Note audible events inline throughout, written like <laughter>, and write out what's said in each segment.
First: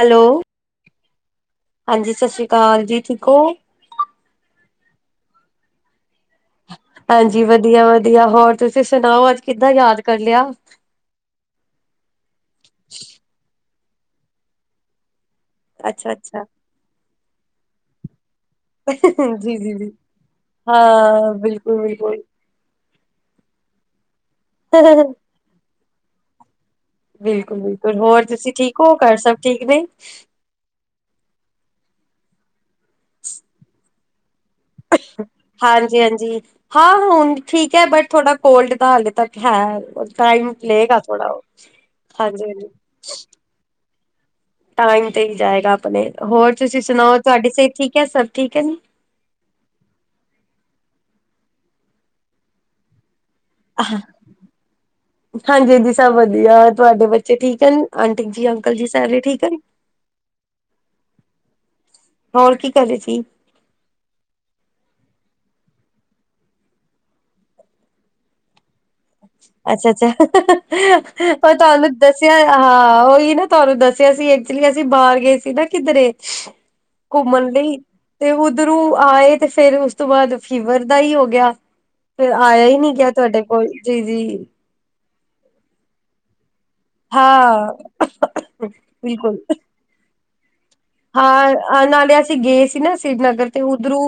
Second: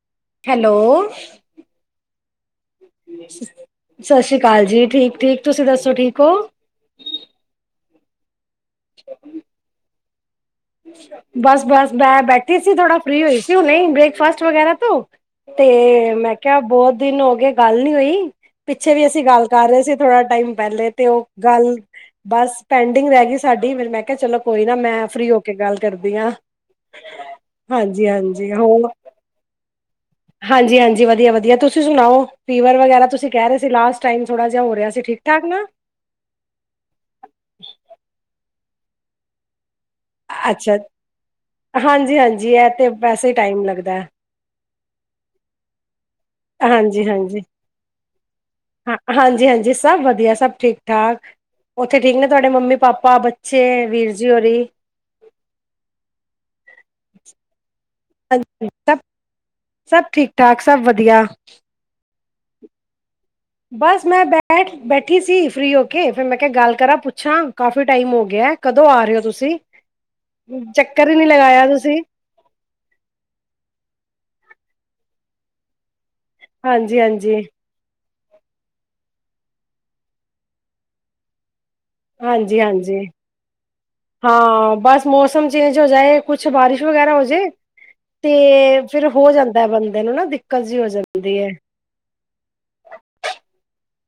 Hello hello ਹਾਂਜੀ ਸਤਿ ਸ੍ਰੀ ਅਕਾਲ ਜੀ ਠੀਕ ਹੋ ਸਸ ਸ੍ਰੀ ਕਾਲ ਜੀ ਠੀਕ-ਠੀਕ ਤੁਸੀਂ ਦੱਸੋ ਠੀਕ ਹੋ। ਹਾਂਜੀ ਵਧੀਆ-ਵਧੀਆ ਹੋਰ ਤੁਸੀਂ ਸੁਣਾਓ ਅੱਜ ਕਿੱਦਾਂ ਯਾਦ ਕਰ ਲਿਆ। ਬਸ-ਬਸ ਮੈਂ ਬੈਠੀ ਸੀ ਥੋੜਾ ਫ੍ਰਰੀ ਹੋਈ ਸੀ ਹੁ ਨਹੀਂ ਬ੍ਰੇਕਫਾਸਟ ਵਗੈਰਾ ਤੋਂ। ਅੱਛਾ ਤੇ ਮੈਂ ਅੱਛਾ ਕਿਹਾ ਬਹੁਤ ਦਿਨ ਹੋ ਗਏ ਗੱਲ ਨੀ ਹੋਈ। ਪਿੱਛੇ ਵੀ ਅਸੀਂ ਗੱਲ ਜੀ ਕਰ ਜੀ ਰਹੇ ਜੀ ਸੀ ਥੋੜਾ ਟਾਈਮ ਪਹਿਲੇ ਤੇ ਉਹ ਹਾਂ ਗੱਲ ਬਿਲਕੁਲ ਬਿਲਕੁਲ ਬਸ ਪੈਂਡਿੰਗ ਰਹਿ ਗਈ ਸਾਡੀ ਮੈਨੂੰ ਮੈਂ ਕਿਹਾ ਚਲੋ ਕੋਈ ਨਾ ਮੈਂ ਫ੍ਰਰੀ ਹੋ ਕੇ ਗੱਲ ਕਰਦੀ ਆਂ। ਬਿਲਕੁਲ ਬਿਲਕੁਲ ਹਾਂਜੀ ਹੋਰ -ਹਾਂਜੀ ਤੁਸੀਂ ਠੀਕ ਹੋਰ ਹੋ ਘਰ ਸਭ ਠੀਕ ਨੇ ਹਾਂਜੀ- ਹਾਂਜੀ ਵਧੀਆ -ਵਧੀਆ ਤੁਸੀਂ ਤੁਸੀਂ ਸੁਣਾਓ ਫੀਵਰ ਵਗੈਰਾ ਤੁਸੀਂ ਕਹਿ ਰਹੇ ਸੀ ਲਾਸਟ ਟਾਈਮ ਥੋੜਾ ਜਿਹਾ ਹੋ ਰਿਹਾ ਸੀ ਠੀਕ ਠਾਕ ਨਾ? ਹਾਂਜੀ -ਹਾਂਜੀ ਹਾਂ ਹੁਣ ਠੀਕ ਹੈ ਬਟ ਥੋੜ੍ਹਾ ਕੋਲਡ ਤਾ ਹਾਲੇ ਤੱਕ ਹੈ। ਟਾਈਮ ਅੱਛਾ ਲਏਗਾ ਥੋੜਾ ਉਹ ਹਾਂਜੀ- ਹਾਂਜੀ ਇਹ ਤੇ ਵੈਸੇ ਹੀ ਟਾਈਮ ਲੱਗਦਾ ਟਾਈਮ ਤੇ ਹੀ ਜਾਏਗਾ ਆਪਣੇ ਹੋਰ ਤੁਸੀਂ ਹਾਂਜੀ- ਸੁਣਾਓ ਹਾਂਜੀ ਤੁਹਾਡੀ ਸਿਹਤ ਠੀਕ ਹੈ ਸਭ ਠੀਕ ਹੈ ਹਾਂ ਹਾਂਜੀ -ਹਾਂਜੀ ਸਭ ਵਧੀਆ ਸਭ ਠੀਕ ਠਾਕ ਉੱਥੇ ਠੀਕ ਨੇ ਤੁਹਾਡੇ ਮੰਮੀ ਪਾਪਾ ਬ <inaudible> ਹਾਂਜੀ ਦੀ ਸਭ ਵਧੀਆ ਤੁਹਾਡੇ ਬੱਚੇ ਠੀਕ ਹਨ। ਆਂਟਿਕ ਜੀ ਹਾਂਜੀ ਅੰਕਲ ਜੀ ਸਾਰੇ ਠੀਕ ਹਨ। ਸਭ-ਸਭ ਠੀਕ-ਠਾਕ ਸਭ ਵਧੀਆ। ਹੋਰ ਕੀ ਕਰ ਰਹੇ ਸੀ। ਬਸ ਮੈਂ ਬੈਠ ਬੈਠੀ ਸੀ ਫਰੀ ਹੋ ਕੇ ਫਿਰ ਮੈਂ ਕਿਹਾ ਗੱਲ ਕਰਾਂ ਪੁੱਛਾਂ ਕਾਫੀ ਟਾਈਮ ਹੋ ਗਿਆ ਕਦੋਂ ਆ ਰਹੇ ਹੋ ਤੁਸੀਂ? ਅੱਛਾ -ਅੱਛਾ ਚੱਕਰ ਹੀ ਨੀ ਉਹ ਲਗਾਇਆ ਤੁਹਾਨੂੰ ਤੁਸੀਂ ਦੱਸਿਆ ਹਾਂ ਉਹੀ ਨਾ ਤੁਹਾਨੂੰ ਦੱਸਿਆ ਸੀ। ਇਸ ਲਈ ਅਸੀਂ ਬਾਹਰ ਗਏ ਸੀ ਨਾ ਕਿਧਰੇ ਹਾਂਜੀ-ਹਾਂਜੀ, ਘੁੰਮਣ ਲਈ ਤੇ ਉਧਰੋਂ ਆਏ ਤੇ ਫੇਰ ਉਸ ਤੋਂ ਬਾਅਦ ਫੀਵਰ ਦਾ ਹੀ ਹੋ ਗਿਆ। ਫਿਰ ਆਇਆ ਹੀ ਨਹੀ ਹਾਂਜੀ-ਹਾਂਜੀ। ਗਿਆ ਤੁਹਾਡੇ ਕੋਲ ਜੀ- ਜੀ। ਹਾਂ ਬਸ ਮੌਸਮ ਚੇਜ ਹੋ ਜਾਏ ਕੁਛ ਸਿ ਬਾਰਿਸ਼ ਵਗੈਰਾ ਹੋਜੇ ਹਾਂ ਤੇ ਫਿਰ ਹੋ ਬਿਲਕੁਲ ਜਾਂਦਾ ਬੰਦੇ ਨੂੰ ਨਾ ਜਿਹੀ ਹੋ ਜਾਂਦੀ ਹੈ। ਹਾਂ ਨਾਲੇ ਅਸੀਂ ਗਏ ਸੀ ਨਾ ਸ੍ਰੀਨਗਰ ਤੇ ਉੱਧਰੋਂ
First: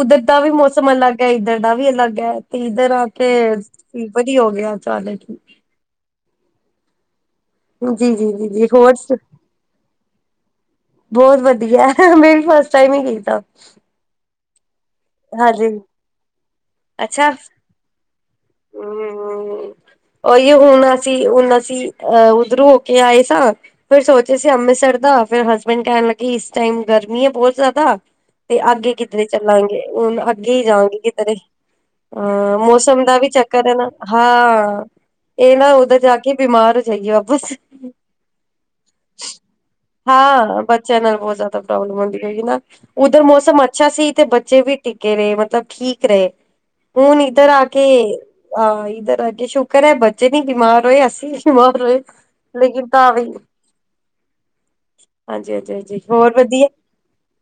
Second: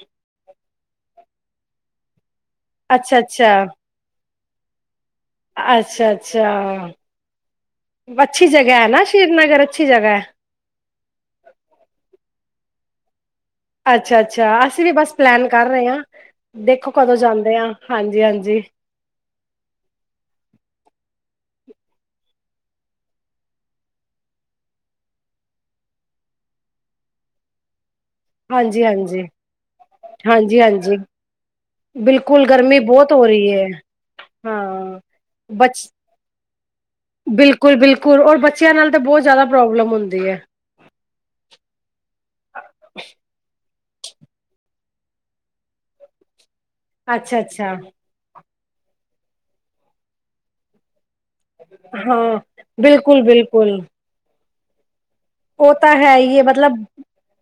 ਉੱਧਰ ਦਾ ਵੀ ਮੌਸਮ ਅਲੱਗ ਹੈ ਇੱਧਰ ਦਾ ਵੀ ਅਲੱਗ ਹੈ ਤੇ ਇੱਧਰ ਆ ਕੇ ਕੀ ਹੋ ਗਿਆ ਅਚਾਨਕ ਅੱਛਾ -ਅੱਛਾ ਅੱਛੀ ਜੀ-ਜੀ-ਜੀ-ਜੀ ਜਗਾ ਹੈ ਨਾ ਹੋਰ ਸ਼੍ਰੀਨਗਰ ਅੱਛੀ ਜਗ੍ਹਾ ਬਹੁਤ ਵਧੀਆ ਮੈਂ ਵੀ ਫਸਟ ਟਾਈਮ ਹੀ ਗਈ ਸਾ। ਅੱਛਾ- ਅੱਛਾ ਅਸੀਂ ਵੀ ਬਸ ਪਲੈਨ ਹਾਂਜੀ ਕਰ ਰਹੇ ਆਂ। ਦੇਖੋ ਕਦੋਂ ਅੱਛਾ ਜਾਂਦੇ ਹਮ ਹਾਂ ਹਾਂਜੀ- ਹਾਂਜੀ ਹੀ ਹੁਣ ਅਸੀਂ ਉਹਣ ਅਹ ਉਧਰੋਂ ਹੋ ਕੇ ਆਏ ਸਾਂ ਫਿਰ ਸੋਚੇ ਸੀ ਅੰਮ੍ਰਿਤਸਰ ਦਾ ਫੇਰ ਹਸਬੈਂਡ ਕਹਿਣ ਲੱਗੀ ਇਸ ਟੈਮ ਗਰਮੀ ਹੈ ਬਹੁਤ ਜ਼ਿਆਦਾ ਤੇ ਹਾਂਜੀ ਅੱਗੇ ਕਿਧਰੇ ਹਾਂਜੀ ਚੱਲਾਂਗੇ ਹੁਣ ਅੱਗੇ ਹਾਂਜੀ ਹੀ ਹਾਂਜੀ ਜਾਵਾਂਗੇ ਕਿਧਰੇ ਬਿਲਕੁਲ ਆ ਗਰਮੀ ਮੌਸਮ ਬਹੁਤ ਦਾ ਹੋ ਵੀ ਰਹੀ ਚੱਕਰ ਹੈ ਨਾ ਹਾਂ ਇਹ ਨਾ ਬਚ ਉੱਧਰ ਜਾ ਕੇ ਬਿਮਾਰ <inaudible> ਬਿਲਕੁਲ ਬਿਲਕੁਲ ਔਰ ਬੱਚਿਆਂ ਨਾਲ ਤਾਂ ਬਹੁਤ ਜ਼ਿਆਦਾ ਪ੍ਰੋਬਲਮ ਹੁੰਦੀ ਹੈ ਹਾਂ ਬੱਚਿਆਂ ਨਾਲ ਬਹੁਤ ਜ਼ਿਆਦਾ ਪ੍ਰੋਬਲਮ ਵਧੀਆ ਹ ਨਾ ਹੈਗੀ ਨਾ ਉੱਧਰ ਮੌਸਮ ਅੱਛ ਅੱਛਾ ਸੀ ਤੇ ਬੱਚੇ ਵੀ ਟਿੱਕੇ ਰਹੇ ਮਤਲਬ ਠੀਕ ਰਹੇ ਹੁਣ ਅੱਛਾ ਇੱਧਰ ਆ ਅੱਛਾ ਕੇ ਹਾਂ ਇੱਧਰ ਅੱਗੇ ਸ਼ੁਕਰ ਹੈ ਬੱਚੇ ਨੀ ਬਿਮਾਰ ਹੋਏ ਅ ਮਾਰ ਰਹੇ ਹਾਂ ਲੇਕਿਨ ਤਾਂ ਬਿਲਕੁਲ ਵੀ ਬਿਲਕੁਲ ਹਾਂਜੀ ਹਾਂਜੀ ਉਹ ਤਾਂ ਹਾਂਜੀ ਹੈ ਹੋਰ ਹੀ ਹੈ ਵਧੀਆ ਮਤਲਬ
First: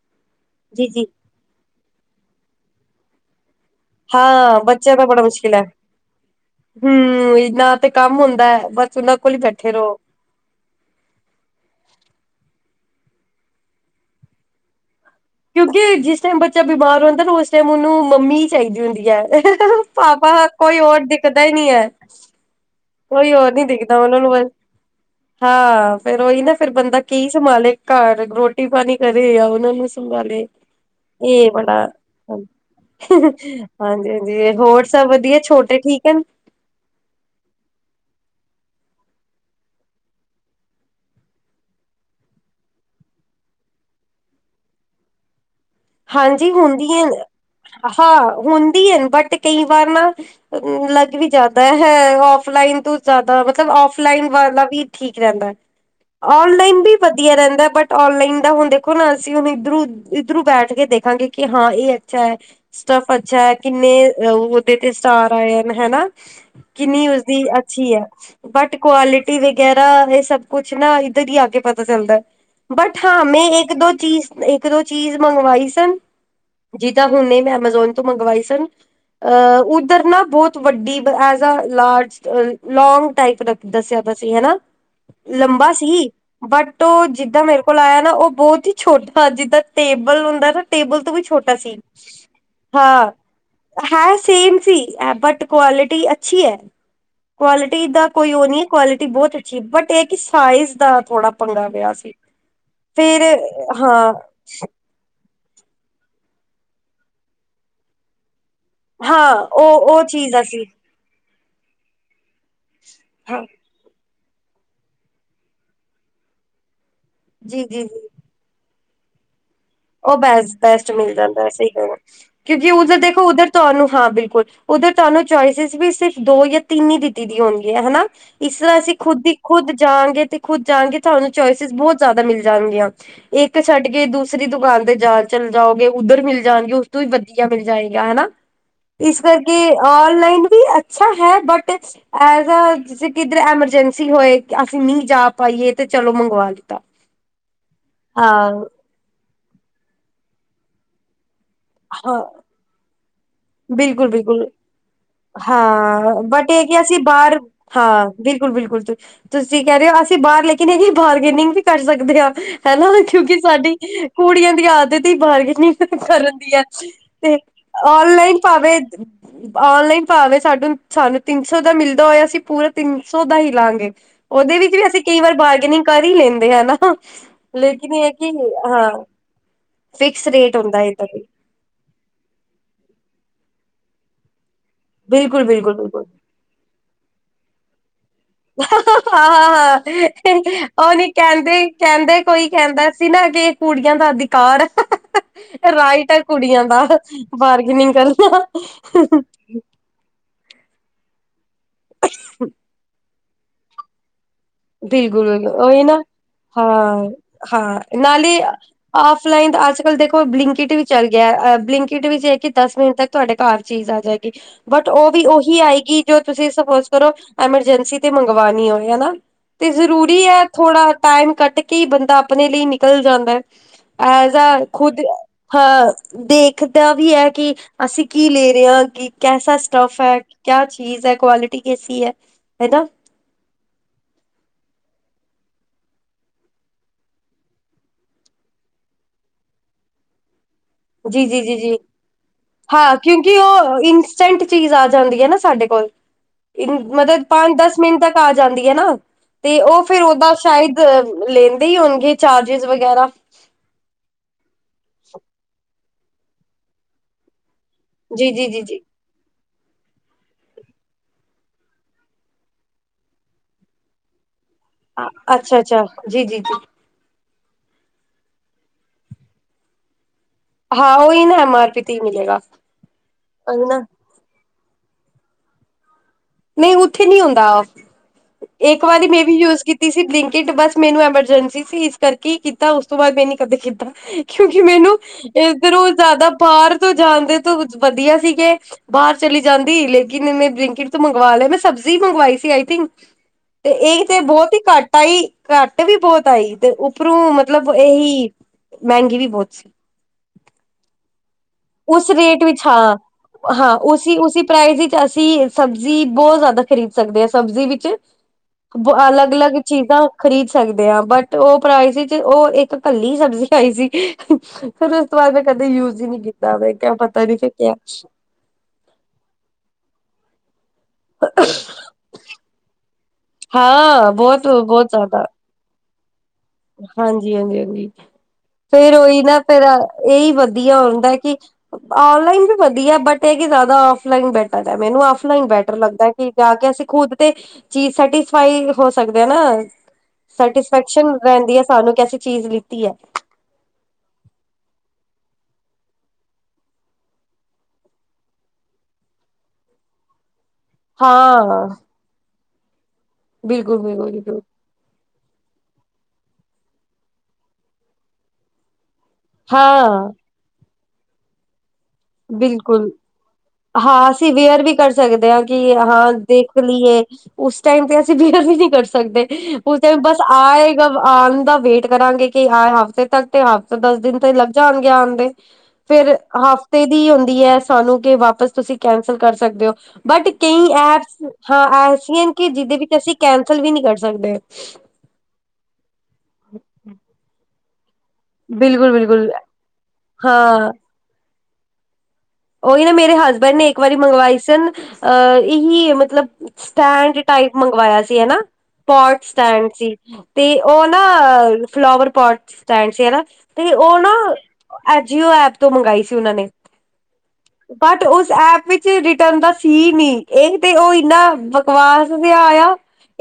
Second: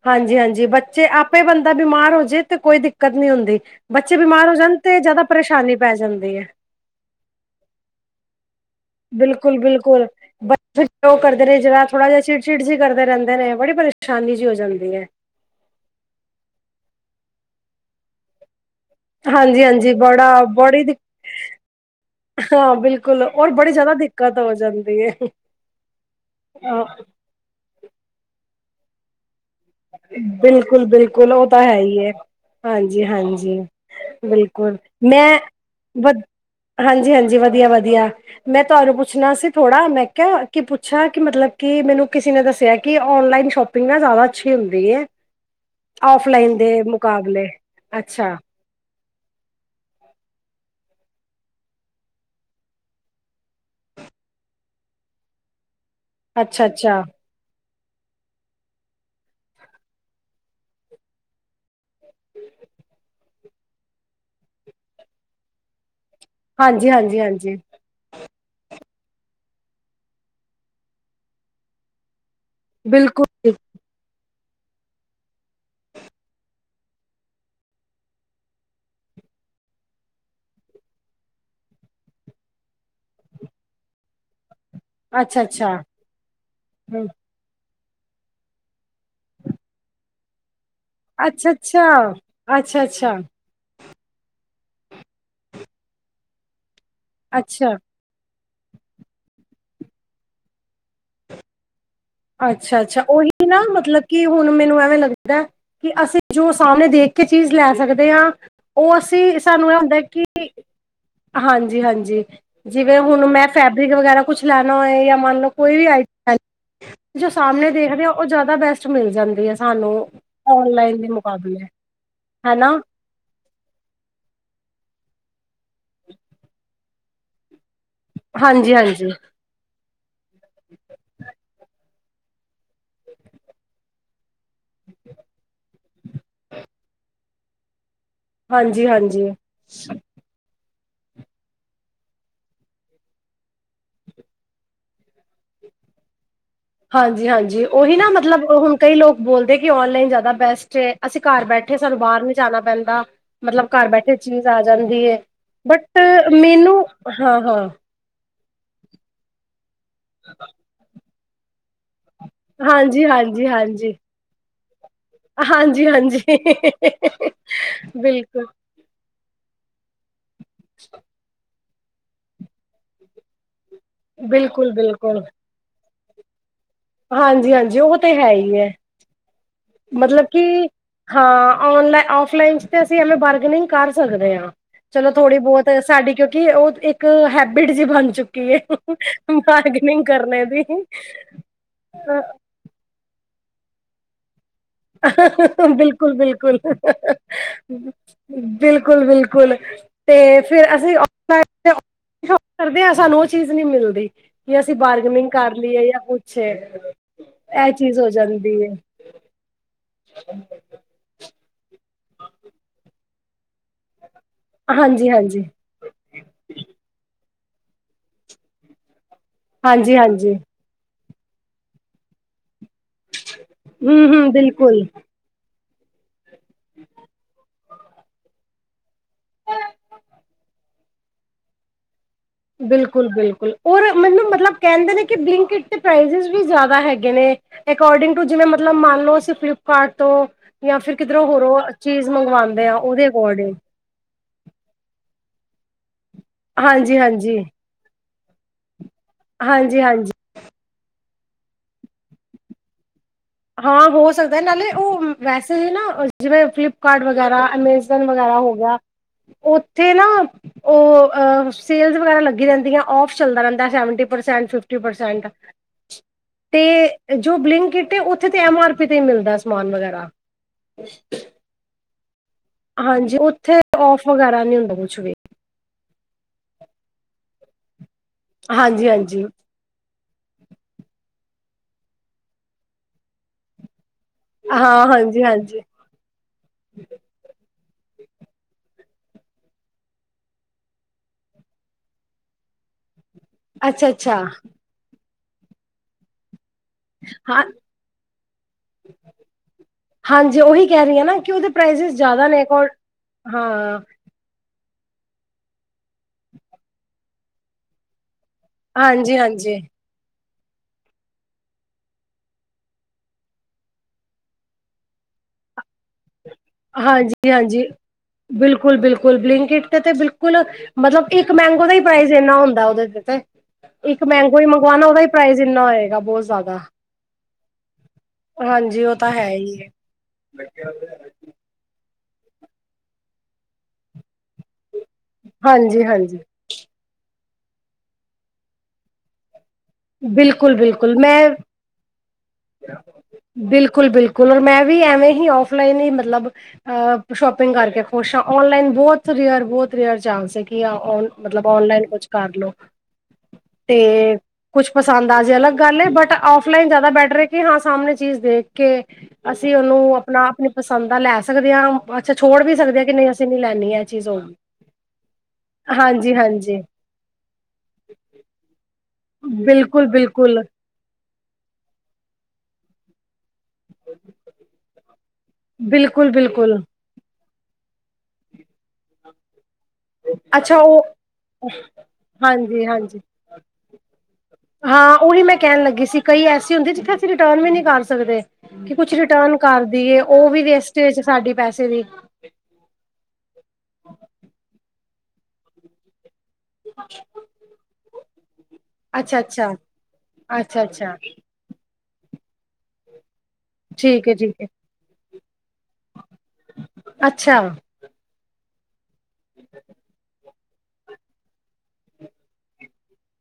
ਹਾਂਜੀ -ਹਾਂਜੀ ਜੀ ਜੀ। ਬੱਚੇ ਆਪੇ ਬੰਦਾ ਬਿਮਾਰ ਹੋ ਜੇ ਤੇ ਕੋਈ ਦਿੱਕਤ ਨੀ ਹੁੰਦੀ ਬੱਚੇ ਬਿਮਾਰ ਹੋ ਹਾਂ ਜਾਣ ਤੇ ਜਿਆਦਾ ਪਰੇਸ਼ਾਨੀ ਪੈ ਜਾਂਦੀ ਹੈ। ਹੂੰ ਇਹਨਾ ਤੇ ਕੰਮ ਹੁੰਦਾ ਹੈ ਬਸ ਉਹਨਾਂ ਕੋਲ ਹੀ ਬਿਲਕੁਲ- ਬੈਠੇ ਰਹੋ। ਬਿਲਕੁਲ ਉਹ ਕਰਦੇ ਰਹੇ ਜਿਹੜਾ ਥੋੜਾ ਜਿਹਾ ਚਿੜਚਿ ਚਿੜ ਜੀ ਕਰਦੇ ਰਹਿੰਦੇ ਨੇ ਬੜੀ ਪਰੇਸ਼ਾਨੀ ਜਿ ਹੋ ਜਾਂਦੀ ਹੈ। ਕਿਉਂਕਿ ਜਿਸ ਟਾਈਮ ਬੱਚਾ ਬਿਮਾਰ ਹੁੰਦਾ ਨਾ ਉਸ ਟਾਈਮ ਉਹਨੂੰ ਮੰਮੀ ਚਾਹੀਦੀ ਹੁੰਦੀ ਹੈ ਹਾਂਜੀ-ਹਾਂਜੀ ਬੜਾ ਪਾਪਾ ਕੋਈ ਬੜੀ ਦਿ ਹੋਰ ਦਿੱਖਦਾ ਹੀ ਨਹੀਂ ਹੈ। ਹਾਂ ਬਿਲਕੁਲ ਕੋਈ ਔਰ ਹੋਰ ਨੀ ਬੜੀ ਜ਼ਿਆਦਾ ਦਿਖਦਾ ਉਹਨਾਂ ਨੂੰ ਦਿੱਕਤ ਬਸ ਹੋ ਜਾਂਦੀ ਏ। ਹਾਂ ਫਿਰ ਉਹੀ ਨਾ ਫਿਰ ਅ ਬੰਦਾ ਕੀ ਸੰਭਾਲੇ ਘਰ ਰੋਟੀ ਪਾਣੀ ਕਰੇ ਆ ਉਹਨਾਂ ਨੂੰ ਸੰਭਾਲੇ ਬਿਲਕੁਲ-ਬਿਲਕੁਲ ਉਹ ਇਹ ਤਾਂ ਬੜਾ ਹੈ ਈ ਏ। ਹਾਂਜੀ-ਹਾਂਜੀ ਹਾਂਜੀ- ਹਾਂਜੀ ਬਿਲਕੁਲ ਹੋਰ ਸਭ ਵਧੀਆ ਛੋਟੇ ਠੀਕ ਹਨ। ਹਾਂਜੀ- ਹਾਂਜੀ, ਵਧੀਆ ਵਧ ਵਧੀਆ ਮੈਂ ਤੁਹਾਨੂੰ ਪੁੱਛਣਾ ਸੀ ਥੋੜਾ ਮੈਂ ਕਿਹਾ ਕਿ ਪੁੱਛਾਂ, ਕਿ ਮਤਲਬ ਕਿ ਮੈਨੂੰ ਕਿਸੇ ਨੇ ਦੱਸਿਆ ਕਿ ਔਨਲਾਈਨ ਸ਼ੋਪਿੰਗ ਨਾ ਜ਼ਿਆਦਾ ਅੱਛੀ ਹੁੰਦੀ ਐ। ਹਾਂਜੀ ਹੁੰਦੀ ਐ, ਹਾਂ ਹੁੰਦੀ ਐ ਬਟ ਤੇ ਕਈ ਵਾਰ ਨਾ ਲੱਗ ਵੀ ਜਾਂਦਾ ਹੈ, ਔਫਲਾਈਨ ਤੋਂ ਜ਼ਿਆਦਾ ਮਤਲਬ ਔਫਲਾਈਨ ਵਾਲਾ ਵੀ ਠੀਕ ਰਹਿੰਦਾ। ਔਨਲਾਈਨ ਵੀ ਅੱਛਾ-ਅੱਛਾ-ਅੱਛਾ ਵਧੀਆ ਰਹਿੰਦਾ, ਬਟ ਔਨਲਾਈਨ ਦਾ ਹੁਣ ਦੇਖੋ ਨਾ ਅਸੀਂ ਹੁਣ ਇਧਰ ਇਧਰੋ ਬੈਠ ਕੇ ਦੇਖਾਂਗੇ ਕਿ ਹਾਂ ਇਹ ਅੱਛਾ ਹੈ, ਸਟੱਫ ਅੱਛਾ ਹੈ ਕਿੰਨੇ ਉਹਦੇ ਤੇ ਸਟਾਰ ਆਏ ਹਨ, ਹਨਾ। ਹਾਂਜੀ ਕਿੰਨੀ ਹਾਂਜੀ ਉਸਦੀ ਹਾਂਜੀ ਅੱਛੀ ਐ। ਬਟ ਕੁਆਲਿਟੀ ਵਗੈਰਾ ਇਹ ਸਬ ਕੁਛ ਨਾ ਇਧਰ ਹੀ ਆ ਕੇ ਪਤਾ ਚੱਲਦਾ। ਬਟ ਹਾਂ ਮੈਂ ਬਿਲਕੁਲ ਇੱਕ ਦੋ ਚੀਜ਼- ਇੱਕ ਦੋ ਚੀਜ਼ ਮੰਗਵਾਈ ਸਨ। ਜਿੱਦਾਂ ਹੁਣ ਮੈਂ ਐਮਾਜ਼ੋਨ ਤੋਂ ਮੰਗਵਾਈ ਸਨ। ਅ ਉਧਰ ਨਾ ਬਹੁਤ ਵੱਡੀ ਐਜ ਅ ਲਾਰਜ ਲੋਂਗ ਟਾਇਪ ਦੱਸਿਆ। ਸੀ ਹਨਾ ਅੱਛਾ ਅੱਛਾ ਲੰਬਾ ਸੀ, ਬਟ ਹਮ ਉਹ ਜਿੱਦਾਂ ਮੇਰੇ ਕੋ ਕੋਲ ਆਇਆ ਨਾ ਉਹ ਬਹੁਤ ਹੀ ਛੋਟਾ, ਜਿੱਦਾਂ ਟੇਬਲ ਹੁੰਦਾ ਨਾ। ਟੇਬਲ ਤੋਂ ਵੀ ਅੱਛਾ ਛੋਟਾ ਸੀ, ਅੱਛਾ ਅੱਛਾ ਹਾਂ ਅੱਛਾ ਹੈ ਸੇਮ ਸੀ ਐਹ ਬਟ ਕੁਆਲਿਟੀ ਅੱਛੀ ਐ, ਅੱਛਾ ਕੁਆਲਿਟੀ ਦਾ ਕੋਈ ਉਹ ਨਹੀਂ ਏ। ਕੁਆਲਿਟੀ ਬਹੁਤ ਅੱਛੀ, ਬਟ ਇਹ ਕਿ ਸਾਈਜ਼ ਦਾ ਥੋੜਾ ਪੰਗਾ ਪਿਆ ਸੀ। ਅੱਛਾ- ਅੱਛਾ, ਫੇਰ ਉਹੀ ਨਾ ਮਤਲਬ ਹਾਂ ਕਿ ਹੁਣ ਮੈਨੂੰ ਐਵੇਂ ਲੱਗਦਾ ਕਿ ਅਸੀਂ ਜੋ ਸਾਹਮਣੇ ਦੇਖ ਕੇ ਚੀਜ਼ ਲੈ ਸਕਦੇ ਹਾਂ ਉਹ ਹਾਂ ਅਸੀਂ ਸਾਨੂੰ ਇਹ ਉਹ ਹੁੰਦਾ ਉਹ ਕਿ ਚੀਜ਼ ਅਸੀਂ ਹਾਂਜੀ- ਹਾਂਜੀ, ਜਿਵੇਂ ਹੁਣ ਹਾਂ ਮੈਂ ਫੈਬਰਿਕ ਵਗੈਰਾ- ਕੁਛ ਲੈਣਾ ਹੋਏ ਜਾਂ ਮੰਨ ਲਓ ਕੋਈ ਵੀ ਆਈ ਜੋ ਜੀ ਸਾਹਮਣੇ ਜੀ ਦੇਖਦੇ ਜੀ ਹੋ, ਉਹ ਜ਼ਿਆਦਾ ਬੈਸਟ ਮਿਲ ਜਾਂਦੀ ਐ। ਉਹ ਬੈਸ ਬੈਸਟ ਮਿਲ ਜਾਂਦਾ ਸਹੀ ਕਹਿਣਾ, ਕਿਉਂਕਿ ਹਨਾ ਉਧਰ ਦੇਖੋ ਉਧਰ ਤੁਹਾਨੂੰ ਹਾਂ ਬਿਲਕੁਲ ਉਧਰ ਤੁਹਾਨੂੰ ਚੋਇਸਿਸ ਵੀ ਸਿਰਫ ਦੋ ਜਾਂ ਤਿੰਨ ਹੀ ਦਿੱਤੀ ਦੀ ਹੋਣੀ। ਹਨਾ ਇਸ ਹਾਂਜੀ ਤਰ੍ਹਾਂ ਅਸੀਂ ਹਾਂਜੀ ਖੁਦ ਹੀ ਖੁਦ ਜਾਂਗੇ ਤੇ ਖੁਦ ਜਾਂਗੇ ਤੁਹਾਨੂੰ ਚੋਇਸਿਸ ਬਹੁਤ ਜ਼ਿਆਦਾ ਮਿਲ ਜਾਣਗੀਆਂ, ਇੱਕ ਛੱਡ ਕੇ ਦੂ ਦੂਸਰੀ ਦੁਕਾਨ ਤੇ ਜਾ ਚੱਲ ਜਾਓਗੇ, ਉੱਧਰ ਮਿਲ ਜਾਣਗੇ ਉਸ ਤੋਂ ਵੀ ਵਧੀਆ ਮਿਲ ਜਾਏ। ਹਨਾ ਹਾਂਜੀ ਇਸ ਹਾਂਜੀ ਕਰਕੇ ਔਨਲਾਈਨ ਵੀ ਐ ਅੱਛਾ ਹੈ ਬਟ ਐ ਗਾ, ਜੇ ਕਿੱਧਰ ਐਮਰਜੈਂਸੀ ਹੋਏ ਅਸੀਂ ਨਹੀਂ ਜਾ ਪਾਈਏ ਤੇ ਚਲੋ ਮੰਗਵਾ ਲਿੱਤਾ। ਹਾਂਜੀ -ਹਾਂਜੀ ਉਹੀ ਨਾ ਮਤਲਬ ਹਾਂ ਹੁਣ ਕਈ ਲੋਕ ਬੋਲਦੇ ਕਿ ਔਨਲਾਈਨ ਜ਼ਿਆਦਾ ਬੈਸਟ ਐ, ਅਸੀਂ ਘਰ ਬੈਠੇ ਸਾਨੂੰ ਹਾਂ ਬਾਹਰ ਨੀ ਜਾਣਾ ਪੈਂਦਾ, ਮਤਲਬ ਘਰ ਬਿਲਕੁਲ ਬੈਠੇ ਬਿਲਕੁਲ ਚੀਜ਼ ਆ ਜਾਂਦੀ ਏ। ਬਟ ਹਾਂ ਬਟ ਇਹ ਮੈਨੂੰ ਕਿ ਅਸੀਂ ਬਾਹਰ ਹਾਂ ਹਾਂ, ਬਿਲਕੁਲ- ਬਿਲਕੁਲ ਤੁਸੀਂ ਕਹਿ ਰਹੇ ਹੋ ਅਸੀਂ ਬਾਹਰ ਲੇਕਿਨ ਇਹ ਬਾਰਗੀਨਿੰਗ ਵੀ ਕਰ ਸਕ ਦੇ ਆ ਹਨਾ, ਹਾਂਜੀ ਕਿਉਂਕਿ ਹਾਂਜੀ ਸਾਡੀ ਹਾਂਜੀ ਕੁੜੀਆਂ ਦੀ ਆਦਤ ਹੀ ਬਾਰਗੀਨਿੰਗ ਹਾਂਜੀ ਹਾਂਜੀ ਕਰਨ ਦੀ ਐ। ਤੇ ਔਨਲਾਈਨ ਬਿਲਕੁਲ ਭਾਵੇ- ਔਨਲਾਈਨ ਭਾਵੇ ਸਾਨੂੰ- ਸਾਨੂੰ ਤਿੰਨ ਸੌ ਸੌ ਦਾ ਮਿਲਦਾ ਹੋਇਆ ਅਸੀਂ ਪੂਰਾ ਤਿੰਨ ਸੌ ਦਾ ਹੀ ਲਾਂਗੇ, ਉਹਦੇ ਬਿਲਕੁਲ ਵਿੱਚ ਵੀ ਅਸੀਂ ਕਈ ਬਿਲਕੁਲ ਵਾਰ ਬਾਰਗੀਨਿੰਗ ਕਰ ਹੀ ਲੈਂਦੇ ਹਾਂ ਨਾ, ਹਾਂਜੀ ਹਾਂਜੀ ਲੇਕਿਨ ਉਹ ਇਹ ਹੈ ਤੇ ਕਿ ਹੀ ਹੈ ਹਾਂ ਮਤਲਬ ਫਿਕਸ ਕਿ ਰੇਟ ਹੁੰਦਾ ਇਹਦਾ ਹਾਂ ਵੀ ਔਨ ਔਫਲਾਈਨ ਤੇ ਅਸੀਂ ਐਵੇਂ ਵਰ ਨਈ ਕਰ ਸਕਦੇ ਆਂ, ਚਲੋ ਥੋੜੀ ਬਹੁਤ ਬਿਲਕੁਲ-ਬਿਲਕੁਲ-ਬਿਲਕੁਲ ਸਾਡੀ ਕਿਉਂਕਿ ਉਹ ਇੱਕ ਹੈਬਿਟ ਜੀ ਬਣਜੂ। ਹੈ, ਹੈ, ਹਾਂ -ਹਾਂ -ਹਾਂ, ਦੀ ਉਹ ਨੀ ਕਹਿੰਦੇ। ਅ ਕਹਿੰਦੇ ਕੋਈ ਕਹਿੰਦਾ ਸੀ ਨਾ ਕਿ ਕੁੜੀਆਂ ਦਾ ਅਧਿ ਕਾਰ ਐ, ਰਾਈਟ ਬਿਲਕੁਲ ਐ ਬਿਲਕੁਲ ਕੁੜੀਆਂ ਦਾ ਬਾਰਗੀਨਿੰਗ ਕਰਨਾ। ਹੁਣ ਤੇ ਫਿਰ ਅਸੀਂ ਆਫ ਸਾਈਈਡ ਤੇ ਜੋਬ ਕਰਦੇ ਹਾਂ, ਸਾਨੂੰ ਉਹ ਚੀਜ਼ ਨਹੀਂ ਮਿਲਦੀ। ਅਸੀਂ ਬਿਲਕੁਲ- ਬਾਰਗਨਿੰਗ ਕਰ ਬਿਲਕੁਲ ਉਹੀ ਲਈਏ ਜਾਂ ਨਾ ਕੁਛ ਇਹ ਹਾਂ, ਹਾਂ ਚੀਜ਼ ਹੋ ਨਾਲੇ ਜਾਂਦੀ ਹੈ ਔਫਲਾਈਨ ਦਾ ਅੱਜ ਅੱਜ -ਕੱਲ ਦੇਖੋ ਬਲਿੰਕਿਟ ਵੀ ਚੱਲ ਗਿਆ, ਬਲਿੰਕਿਟ ਵਿੱਚ ਇਹ ਕਿ ਦਸ ਮਿੰਟ ਤੱਕ ਤੁਹਾਡੇ ਘਰ ਚੀਜ਼ ਆ ਜਾਏਗੀ। ਬਟ ਹਾਂਜੀ ਉਹ ਵੀ ਹਾਂਜੀ ਉਹੀ ਆਏਗੀ, ਜੋ ਤੁਸੀਂ ਸਪੋਜ ਕਰੋ। ਐਮਰਜੈਂਸੀ ਤੇ ਮੰਗਵਾਣੀ ਹੋਏ ਹਨਾ, 'ਤੇ ਹਾਂਜੀ ਜਰੂਰੀ ਹਾਂਜੀ ਹੈ ਥੋੜਾ ਟਾਈਮ ਕੱਢ ਕੇ ਬੰਦਾ ਆਪਣੇ ਲਈ ਨਿਕਲ ਜਾਂਦਾ, ਹਮ ਹਮ ਐਜ ਏ ਬਿਲਕੁਲ ਖੁਦ ਹਾਂ, ਦੇਖਦਾ ਵੀ ਹੈ, ਕਿ ਅਸੀਂ ਕੀ ਲੈ ਰਹੇ ਹਾਂ, ਕਿ ਕੈਸਾ ਸਟੱਫ ਹੈ, ਕਿਆ ਚੀਜ਼ ਹੈ, ਕੁਆਲਿਟੀ ਕੈਸੀ ਹੈ। ਹੈਨਾ ਬਿਲਕੁਲ, ਬਿਲਕੁਲ ਔਰ ਮੈਨੂੰ ਮਤਲਬ ਮਤਲਬ ਕਹਿੰਦੇ ਨੇ- ਕਿ ਬਲਿੰਕਿਟ ਦੇ ਪ੍ਰਾਈਜ ਵੀ ਜਿਆਦਾ ਹੈਗੇ ਨੇ, ਅਕੋਰਡਿੰਗ ਟੂ ਜਿਵੇਂ ਮਤਲਬ ਮੰਨ ਲਓ। ਫਿਲਿਪਕਾਰਟ ਤੋਂ, ਜਾਂ ਫਿਰ ਕਿਧਰੋਂ ਹੋਰੋਂ ਜੀ-ਜੀ-ਜੀ-ਜੀ ਚੀਜ਼ ਮੰਗਵਾਉਂਦੇ ਆ ਹਾਂ, ਉਹਦੇ ਕਿਉਂਕਿ ਅਕੋਰਡਿੰਗ ਉਹ ਇੰਸਟੈਂਟ ਚੀਜ਼ ਆ ਜਾਂਦੀ ਹੈ ਨਾ। ਸਾਡੇ ਕੋਲ ਹਾਂਜੀ ਮਤਲਬ ਹਾਂਜੀ ਪੰਜ-ਦਸ ਮਿੰਟ ਤੱਕ ਆ ਜਾਂਦੀ ਹੈ ਨਾ। ਤੇ ਉਹ ਫਿਰ ਹਾਂਜੀ-ਹਾਂਜੀ ਉਹਦਾ ਸ਼ਾਇਦ ਲੈਂਦੇ ਹੀ ਹੋਣਗੇ, ਚਾਰਜਸ ਵਗੈਰਾ ਹਾਂ, ਹੋ ਸਕਦਾ, ਨਾਲੇ ਉਹ ਵੈਸੇ ਹੀ ਨਾ ਜਿਵੇਂ, ਫਲਿਪਕਾਰਟ ਵਗੈਰਾ ਅਮੇਜ਼ਨ ਜੀ ਵਗੈਰਾ ਜੀ ਹੋ ਜੀ ਗਿਆ, ਜੀ ਉਹ 'ਤੇ ਨਾ ਉਹ ਅ ਸੇਲਜ ਵਗੈਰਾ ਲੱਗੀ ਰਹਿੰਦੀਆਂ, ਔਫ ਚੱਲਦਾ ਰਹਿੰਦਾ ਸੇਵ੍ਵੇੰਟੀ ਪਰਸੇੰਟ। ਪਰਸੈਂਟ, ਅੱਛਾ ਅੱਛਾ ਜੀ ਜੀ ਜੀ ਤੇ ਜੋ ਬਲਿੰਕਕਿੱਟ ਹੈ, ਉੱਥੇ ਤੇ ਐਮ ਆਰ ਪੀ 'ਤੇ ਹੀ ਮਿਲਦਾ ਸਮਾਨ ਵਗੈਰਾ। ਹਾਂ, ਉਹੀ ਨਾ ਐਮ ਆਰ ਪੀ 'ਤੇ ਹੀ ਮਿਲੇਗਾ। ਹਾਂਜੀ, ਉੱਥੇ ਨਾ ਔਫ ਵਗੈਰਾ ਨਹੀਂ ਹੁੰਦਾ ਕੁਛ ਵੀ ਨਹੀਂ ਉੱਥੇ ਨਹੀਂ ਹੁੰਦਾ ਉਹ। ਇੱਕ ਵਾਰੀ ਮੈਂ ਹਾਂਜੀ-ਹਾਂਜੀ ਵੀ ਯੂਜ ਕੀਤੀ ਸੀ, ਬਲਿੰਕਿਟ ਬਸ ਮੈਨੂੰ ਐਮਰਜੈਂਸੀ 'ਤੇ ਅਸੀ ਇਸ ਕਰਕੇ ਹੀ ਕੀਤਾ, ਉਸ ਤੋਂ ਬਾਅਦ ਮੈਂ ਨੀ ਕਦੇ ਕੀਤਾ। ਕਿਉਂਕਿ ਹਾਂ ਮੈਨੂੰ ਹਾਂਜੀ-ਹਾਂਜੀ ਇੱਧਰੋਂ ਜ਼ਿਆਦਾ ਬਾਹਰ ਤੋਂ ਜਾਣ ਦੇ ਇਸ ਤੋਂ ਕੁਝ ਵਧੀਆ ਸੀਕੇ, ਬਾਹਰ ਚਲੀ ਜਾਂਦੀ ਲੇਕਿਨ ਇੰਨੇ ਬਲਿੰਕਿਟ ਤੋਂ ਮੰਗਵਾ ਲਏ, ਮੈਂ ਸਬਜ਼ੀ ਮੰਗਵਾਈ ਸੀ, ਆਈ ਥਿੰਕ 'ਤੇ ਇਹੀ ਤੇ ਅੱਛਾ-ਅੱਛਾ ਬਹੁਤ ਹੀ ਘੱਟ ਤਾਈ ਘੱਟ ਵੀ ਬਹੁਤ ਆਈ। 'ਤੇ ਉੱਪਰੋਂ ਹਾਂ ਮਤਲਬ ਇਹੀ ਮਹਿੰਗੀ ਵੀ ਬਹੁਤ ਸੀ। ਹਾਂਜੀ ਉਹੀ ਕਹਿ ਰਹੀ ਆ ਨਾ ਕਿ ਉਹਦੇ ਪ੍ਰਾਈਸਿਸ ਉਸ ਜ਼ਿਆਦਾ ਨੇ ਰੇਟ ਵਿੱਚ ਕੋਲ ਹਾਂ, ਹਾਂ, ਉਸੀ, ਉਸੀ ਪ੍ਰਾਈਸ ਵਿੱਚ ਅਸੀਂ ਸਬਜ਼ੀ ਬਹੁਤ ਜ਼ਿਆਦਾ ਖਰੀਦ ਸਕਦੇ ਆਂ, ਸਬਜ਼ੀ ਵਿੱਚ ਹਾਂਜੀ-ਹਾਂਜੀ ਅਲੱਗ-ਅਲੱਗ ਚੀਜ਼ਾਂ, ਖ਼ਰੀਦ ਸਕਦੇ ਹਾਂ, ਬਟ ਉਹ ਪ੍ਰਾਈਸ ਚ ਉਹ ਇੱਕ ਕੱਲੀ ਸਬਜ਼ੀ ਆਈ ਸੀ, ਫਿਰ ਪਰ ਮੈਂ ਕਦੇ ਯੂਜ ਹੀ ਨਹੀਂ ਕੀਤਾ। ਮੈਂ ਕਿਹਾ ਪਤਾ ਨੀ ਫਿਰ ਹਾਂਜੀ-ਹਾਂਜੀ, ਕਿਆ ਬਿਲਕੁਲ-ਬਿਲਕੁਲ ਬਲਿੰਕਿੱਟ 'ਤੇ ਬਿਲਕੁਲ ਮਤਲਬ ਇੱਕ ਮੈਂਗੋ ਦਾ ਹੀ ਪ੍ਰਾਈਸ ਇੰਨਾ ਹੁੰਦਾ ਉਹਦੇ 'ਤੇ ਇੱਕ ਹਾਂ ਮੈਂਗੋ ਹੀ ਮੰਗਵਾਉਣਾ, ਬਹੁਤ-ਬਹੁਤ ਉਹਦਾ ਹੀ ਜ਼ਿਆਦਾ ਪ੍ਰਾਈਜ਼ ਇੰਨਾ ਹੋਏਗਾ। ਬਹੁਤ ਜ਼ਿਆਦਾ ਹਾਂਜੀ-ਹਾਂਜੀ-ਹਾਂਜੀ, ਹਾਂਜੀ ਫੇਰ ਉਹ ਤਾਂ ਉਹੀ ਹੈ ਨਾ, ਹੀ ਫੇਰਾ ਇਹੀ ਹੈ। ਵਧੀਆ ਹੁੰਦਾ ਕਿ ਔਨਲਾਈਨ ਵੀ ਵਧੀਆ, ਬਟ ਇਹ ਹੈ ਕਿ ਜ਼ਿਆਦਾ ਆਫਲਾਈਨ ਬੈਟਰ। ਮੈਨੂੰ ਆਫਲਾਈਨ ਬੈਟਰ ਲੱਗਦਾ ਹੈ, ਹਾਂਜੀ-ਹਾਂਜੀ ਕਿ ਜਾ ਕੇ ਅਸੀਂ ਖੁਦ 'ਤੇ ਚੀਜ਼ ਸੈਟਿਸਫਾਈ ਹੋ ਸਕਦਾ ਆ ਨਾ, ਬਿਲਕੁਲ, ਬਿਲਕੁਲ ਸੈਟਿਸਫੈਕਸ਼ਨ ਮੈਂ, ਰਹਿੰਦੀ ਹੈ ਸਾਨੂੰ ਕਿ ਅਸੀਂ ਚੀਜ਼ ਲਿੱਤੀ ਹੈ ਬਿਲਕੁਲ-ਬਿਲਕੁਲ ਔਰ ਮੈਂ ਵੀ ਐਵੇਂ, ਆਫਲਾਈਨ ਹੀ ਮਤਲਬ ਸ਼ੋਪਿੰਗ ਕਰਕੇ ਖੁਸ਼ ਹਾਂ, ਔਨਲਾਈਨ ਬਹੁਤ ਰੇਅਰ ਬਹੁਤ ਰੇਅਰ ਚਾਂਸ ਹੈਗੇ। ਕਿ ਓਨ ਮਤਲਬ ਔਨਲਾਈਨ ਕੁਛ ਕਰਲੋ। ਬਿਲਕੁਲ-ਬਿਲਕੁਲ-ਬਿਲੁਕੁਲ, ਕੁਛ ਪਸੰਦ ਆ ਜੇ ਅਲੱਗ ਗੱਲ ਹੈ, ਬਟ ਔਫਲਾਈਨ ਜ਼ਿਆਦਾ ਬੈਟਰ ਹੈ ਕਿ ਹਾਂ ਸਾਹਮਣੇ ਚੀਜ਼ ਦੇਖ ਕੇ ਅਸੀਂ ਉਹਨੂੰ ਹਾਂ ਆਪਣਾ ਆਪਣੀ ਪਸੰਦ ਦਾ ਲੈ ਸਕਦੇ ਹਾਂ, ਅੱਛਾ ਛੋੜ ਵੀ ਸਕਦੇ ਹਾਂ ਬਿਲਕੁਲ ਕਿ ਨਹੀਂ ਅਸੀਂ ਨਹੀਂ ਹਾਂ ਅਸੀਂ ਵੀਅਰ ਵੀ ਕਰ ਸਕਦੇ ਹਾਂ, ਕਿ ਹਾਂ ਹਾਂਜੀ ਦੇਖ ਹਾਂਜੀ ਲਈਏ ਉਸ ਟਾਈਮ ਤੇ ਅਸੀਂ ਵੀ ਵੀ ਨਹੀਂ ਕਰ ਸਕਦੇ ਉਸ ਬਿਲਕੁਲ ਤੇ ਬਸ ਬਿਲਕੁਲ ਆਏਗਾ ਆਣ ਦਾ ਵੇਟ ਕਰਾਂਗੇ, ਕਿ ਆ ਹਫ਼ਤੇ ਤੱਕ ਤੇ ਹਫਤਾ ਦਸ ਦਿਨ ਤੇ ਲੱਗ ਜਾਣਗੇ, ਆਂਦੇ ਬਿਲਕੁਲ ਫਿਰ ਹਫ ਬਿਲਕੁਲ ਦੀ ਹੁੰਦੀ ਹੈ ਸਾਨੂੰ ਕਿ ਵਾਪਸ ਤੁਸੀਂ ਕੈਂਸਲ ਕਰ ਸਕਦੇ ਹੋ। ਬਟ ਅੱਛਾ ਕਈ ਉਹ ਐਪਸ ਹਾਂ ਐਸੀਆਂ ਕਿ ਹਾਂਜੀ ਜਿਹਦੇ ਵਿੱਚ ਹਾਂਜੀ ਅਸੀਂ ਕੈਂਸਲ ਵੀ ਨਹੀ ਕਰ ਸਕ ਹਾਂ ਉਹੀ ਮੈਂ ਕਹਿਣ ਲੱਗੀ ਸੀ ਕਈ ਐਸੇ ਹੁੰਦੇ ਜਿੱਥੇ ਅਸੀਂ ਰਿਟਰਣ ਵੀ ਨਹੀਂ ਕਰ ਸਕ ਸਕਦੇ ਕਿ ਬਿਲਕੁਲ ਕੁਛ ਬਿਲਕੁਲ ਰਿਟਰਨ ਕਰਦੀਏ ਉਹ ਵੀ ਹਾਂ ਵੇਸਟੇਜ ਸਾਡੇ ਪੈਸੇ ਦੀ ਉਹੀ ਨਾ ਮੇਰੇ ਹਸਬੈਂਡ ਨੇ ਇੱਕ ਵਾਰੀ ਮੰਗਵਾਈ ਸਨ ਅ ਇਹੀ ਮਤਲਬ ਸਟੈਂਡ ਟਾਈਪ ਮੰਗਵਾਇਆ ਸੀ ਹਨਾ। ਅੱਛਾ ਪੋਟ ਅੱਛਾ ਸਟੈਂਡ ਸੀ ਤੇ ਅੱਛਾ ਉਹ ਅੱਛਾ ਨਾ ਫਲਾਵਰ ਪੋਟ ਸੋਟ ਸਟੈਂਡ ਸੀ ਤੇ ਉਹ ਠੀਕ ਨਾ ਹੈ ਠੀਕ ਹੈ ਐਜੀਓ ਐਪ ਤੋਂ ਮੰਗਾਈ ਸੀ ਉਹਨਾ ਨੇ ਅੱਛਾ ਬਟ ਉਸ ਐਪ ਵਿੱਚ ਰਿਟਰਨ ਦਾ ਸੀ ਨਹੀਂ ਇਹ ਤੇ ਉਹ ਇੰਨਾ ਬਕਵਾਸ ਵੀ ਆਇਆ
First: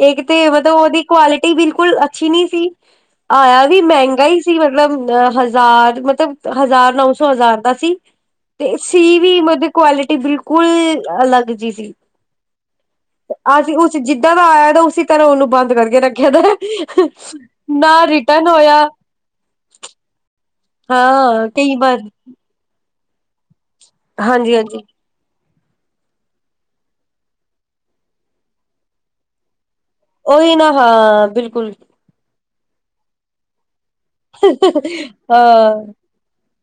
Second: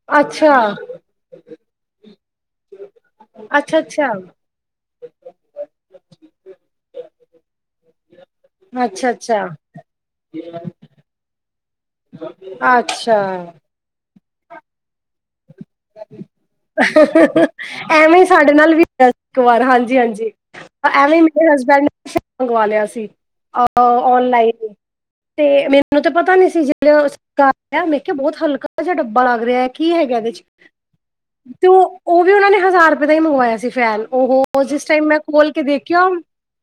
ਇੱਕ ਤੇ ਅੱਛਾ ਮਤਲਬ ਉਹਦੀ ਕੁਆਲਿਟੀ ਬਿਲਕੁਲ ਅੱਛੀ ਨੀ ਸੀ। ਆਇਆ ਅੱਛਾ ਵੀ ਅੱਛਾ ਮਹਿੰਗਾ ਹੀ ਸੀ ਮਤਲਬ ਅ ਹਜ਼ਾਰ ਮਤਲਬ ਹਜ਼ਾਰ ਨੌ ਸੌ ਹਜ਼ਾਰ ਦਾ ਸੀ। ਤੇ ਸੀ ਅੱਛਾ-ਅੱਛਾ, ਵੀ ਮਤਬ ਕੁਆਲਿਟੀ ਬਿਲਕੁਲ ਅਲੱਗ ਜਿ ਸੀ। ਅੱਛਾ। ਅਸੀਂ ਉਸ ਜਿੱਦਾਂ ਦਾ ਆਇਆ ਤਾਂ ਉਸੀ ਤਰਾਂ ਉਹਨੂੰ ਬੰਦ <inaudible> ਕਰਕੇ ਰੱਖਿਆ ਦਾ ਨਾ ਐਵੇਂ ਰਿਟਰਨ ਸਾਡੇ ਨਾਲ ਹੋਇਆ ਵੀ ਆਇਆ ਸੀ ਇੱਕ ਵਾਰ ਹਾਂਜੀ -ਹਾਂਜੀ ਐਵੇਂ ਹਾਂ ਮੇਰੇ ਕਈ ਹਸਬੈਂਡ ਵਾਰ ਨੇ ਮੰਗਵਾ ਲਿਆ ਸੀ ਹਾਂਜੀ ਓਨਲਾਈਨ ਹਾਂਜੀ ਤੇ ਮੈਨੂੰ ਤਾਂ ਪਤਾ ਨੀ ਸੀ ਜਦ ਸਰ ਮੇ ਕਿਹਾ ਬਹੁਤ ਹਲਕਾ ਜਿਹਾ ਡੱਬਾ ਲੱਗ ਰਿਹਾ। ਕੀ ਹੈਗਾ ਇਹਦੇ 'ਚ ਉਹੀ ਨਾ ਹਾਂ ਤੇ ਬਿਲਕੁਲ ਉਹ ਉਹ ਵੀ ਉਹਨਾ ਨੇ ਹਜ਼ਾਰ ਰੁਪਏ ਦਾ ਹੀ ਮੰਗਵਾਇਆ ਸੀ ਫੈਨ ਉਹ ਜਿਸ ਟਾਈਮ ਮੈਂ ਖੋਲ ਕੇ ਹਾਂ ਦੇਖਿਆ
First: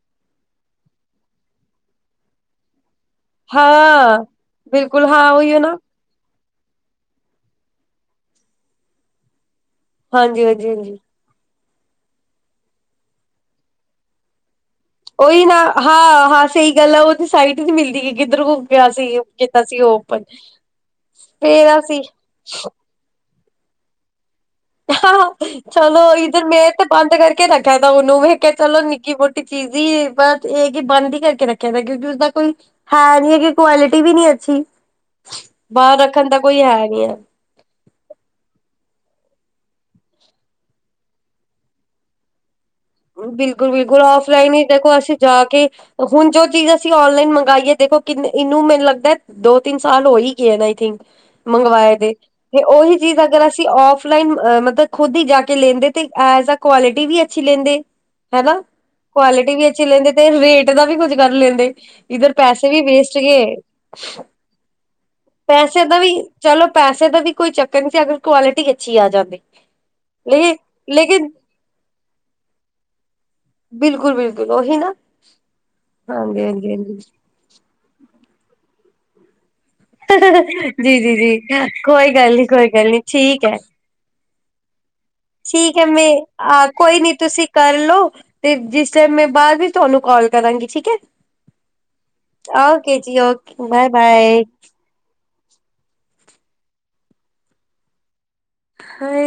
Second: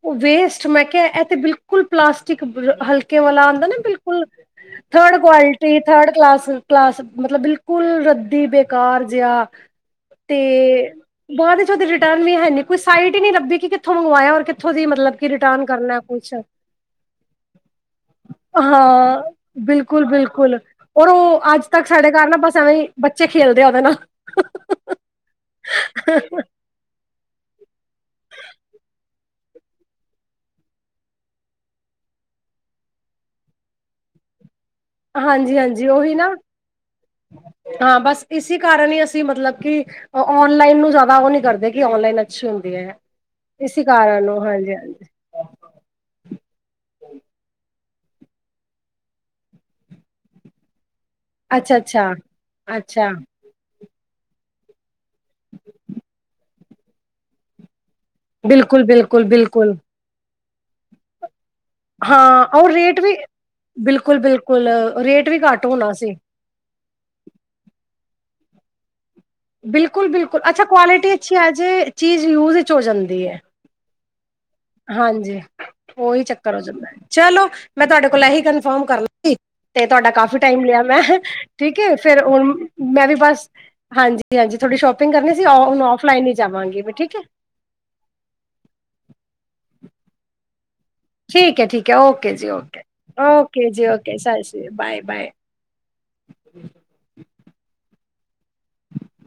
ਉਹ ਵੇਸਟ ਮੈਂ ਕਿਹਾ ਇਹ ਤੇ ਬਿਲਕੁਲ ਪਲਾਸਟਿਕ ਬਿਲਕੁਲ ਹਲਕੇ ਹਲਕੇ ਵਾਲਾ ਆਉਦਾ ਨਾ ਹਾਂ ਬਿਲਕੁਲ ਬਿਲਕੁਲ ਥਰਡ ਹਾਂ ਉਹੀਓ ਨਾ ਕੁਆਲਿਟੀ ਥਰਡ ਕਲਾਸ -ਕਲਾਸ ਮਤਲਬ ਬਿਲਕੁਲ ਕੁਲ ਰੱਦੀ ਬੇਕਾਰ ਜਿਹਾ ਹਾਂਜੀ ਹਾਂਜੀ ਤੇ ਹਾਂਜੀ ਬਾਅਦ 'ਚ ਓਦੀ ਰਿਟਰਨ ਵੀ ਹੈਨੀ ਕੋਈ ਸਾਈਟ ਨੀ ਲੱਭਦੀ ਕਿ ਕਿੱਥੋਂ ਮੰਗਵਾਇਆ ਔਰ ਕਿਤ ਉਹੀ ਨਾ ਹਾਂ-ਹਾਂ ਸਹੀ ਗੱਲ ਹੈ, ਉਹਦੀ ਸਾਈਟ ਹੀ ਨੀ ਮਿਲਦੀ ਕਿ ਕਿਦਰੋ ਗਿਆ ਸੀ ਹਾਂ ਚੇਤਾ ਬਿਲਕੁਲ -ਬਿਲਕੁਲ ਔਰ ਉਹ ਅੱਜ ਫੇਰ ਤੱਕ ਅਸੀਂ ਸਾਡੇ ਘਰ ਨਾ ਬਸ ਐਵੇਂ ਬੱਚੇ ਖੇਲਦੇ ਆ ਉਹਦੇ ਨਾਲ <inaudible> ਚਲੋ ਇਧਰ ਮੇ ਤੇ ਬੰਦ ਕਰਕੇ ਕਰਕੇ ਰੱਖਿਆ ਤਾਂ ਉਹਨੂੰ ਵੀੇ ਕਹਿਆ ਚਲੋ ਨਿੱਕੀ ਮੋਟੀ ਚੀਜ਼ ਹੀ ਬ ਇਹ ਕਿ ਬੰਦ ਹੀ ਕਰਕੇ ਰੱਖਿਆ ਤ ਕਿਉਂਕਿ ਉਸਦਾ ਕੋਈ ਹਾਂ ਨੀ ਅਗੇ ਕੁਆਲਿਟੀ ਵੀ ਨੀ ਅੱਛੀ। ਹਾਂਜੀ -ਹਾਂਜੀ ਬਾਹਰ ਉਹੀ ਰੱਖਣ ਨਾ ਦਾ ਕੋਈ ਹੈ ਨੀ ਹੈ। ਹਾਂ ਬਸ ਇਸੀ ਕਾਰਨ ਹੀ ਅਸੀਂ ਮਤਲਬ ਕਿ ਔਨਲਾਈਨ ਨੂੰ ਜ਼ਿਆਦਾ ਉਹ ਨੀ ਕਰਦੇ ਕਿ ਔਨਲਾਈਨ ਅੱਛੇ ਹੋਣ ਬਿਲਕੁਲ -ਬਿਲਕੁਲ ਆਫਲਾਈਨ ਹੀ ਦੇਖੋ ਹਾਂਜੀ ਅਸੀਂ ਜਾ ਕੇ ਹੁਣ ਜੋ ਚੀਜ਼ ਅਸੀਂ ਆਨਲਾਈਨ ਮੰਗਾਈਏ ਦੇਖੋ ਕਿੰਨ ਇਹਨੂੰ ਮੈਨੂੰ ਲੱਗਦਾ ਦੋ ਤਿੰਨ ਸਾਲ ਹੋ ਹੀ ਗਏ ਨੇ ਆਈਥਿੰਕ ਅੱਛਾ ਮੰਗਵਾਏ ਅੱਛਾ ਦੇ ਤੇ ਉਹੀ ਅੱਛਾ ਚੀਜ਼ ਅਗਰ ਅਸੀਂ ਆਫਲਾਈਨ ਅ ਮਤਲਬ ਖੁਦ ਹੀ ਜਾ ਕੇ ਲੈਂਦੇ ਤੇ ਐਜ ਆ ਕੁਆਲਿਟੀ ਵੀ ਅੱਛੀ ਲੈਂਦੇ। ਹਨਾ ਬਿਲਕੁਲ, ਬਿਲਕੁਲ, ਕੁਆਲਿਟੀ ਵੀ ਬਿਲਕੁਲ ਅੱਛੀ ਲੈਂਦੇ ਤੇ ਰੇਟ ਦਾ ਵੀ ਕੁੱਝ ਕਰ ਲੈਂਦੇ। ਇੱਧਰ ਹਾਂ ਪੈਸੇ ਔਰ ਵੀ ਰੇਟ ਵੇਸਟ ਗਏ ਬਿਲਕੁਲ, ਬਿਲਕੁਲ ਰੇਟ ਵੀ ਘੱਟ ਪੈਸੇ ਹੋਣਾ ਦਾ ਸੀ। ਵੀ ਚਲੋ। ਪੈਸੇ ਦਾ ਵੀ ਕੋਈ ਚੱਕਰ ਨਹੀ ਸੀ ਅਗਰ ਕੁਆਲਿਟੀ ਅੱਛੀ ਆ ਜਾਂਦੀ ਬਿਲਕੁਲ -ਬਿਲਕੁਲ ਲੇ ਅੱਛਾ ਕੁਆਲਿਟੀ ਲੇਕਿਨ ਅੱਛੀ ਆਜੇ ਚੀਜ਼ ਯੂਜ 'ਚ ਹੋ ਜਾਂਦੀ ਏ। ਬਿਲੁਕੁਲ- ਬਿਲਕੁ ਹਾਂਜੀ ਓਹੀ ਚੱਕਰ ਹੋ ਜਾਂਦਾ ਹਾਂਜੀ-ਹਾਂਜੀ-ਹਾਂਜੀ ਚਲੋ ਮੈਂ ਤੁਹਾਡੇ ਕੋਲ ਇਹੀ ਕਨਫਰਮ ਕਰਨਾ ਸੀ। ਤੇ ਤੁਹਾਡਾ ਕਾਫੀ ਟਾਈਮ ਲਿਆ ਜੀ ਮੈਂ ਜੀ ਜੀ ਠੀਕੇ ਕੋਈ ਫਿਰ ਗੱਲ ਨੀ ਹੁਣ ਕੋਈ ਗੱਲ ਨੀ ਮੈਂ ਵੀ ਠੀਕ ਬਸ ਹੈ ਹਾਂਜੀ। ਹਾਂਜੀ -ਹਾਂਜੀ ਥੋਡੀ ਸ਼ੋਪ ਠੀਕ ਹੈ ਮੈਂ ਆਹ ਕੋਈ ਨੀ ਠੀਕ ਐ। ਤੁਸੀਂ ਕਰਲਓ ਤੇ ਜਿਸ ਟਾਈਮ ਮੈਂ ਬਾਅਦ ਵਿੱਚ ਤੁਹਾਨੂੰ ਕੋਲ ਕਰਾਂਗੀ ਠੀਕ ਹੈ ਠੀਕ ਹੈ ਠੀਕ ਹੈ ਓਕੇ ਜੀ ਓਕੇ ਜੀ -ਓਕੇ ਜੀ ਬਾਏ ਓਕੇ ਸਤਿ ਬਾਏ ਸ੍ਰੀ ਬਾਏ -ਬਾਏ। ਹਾਏ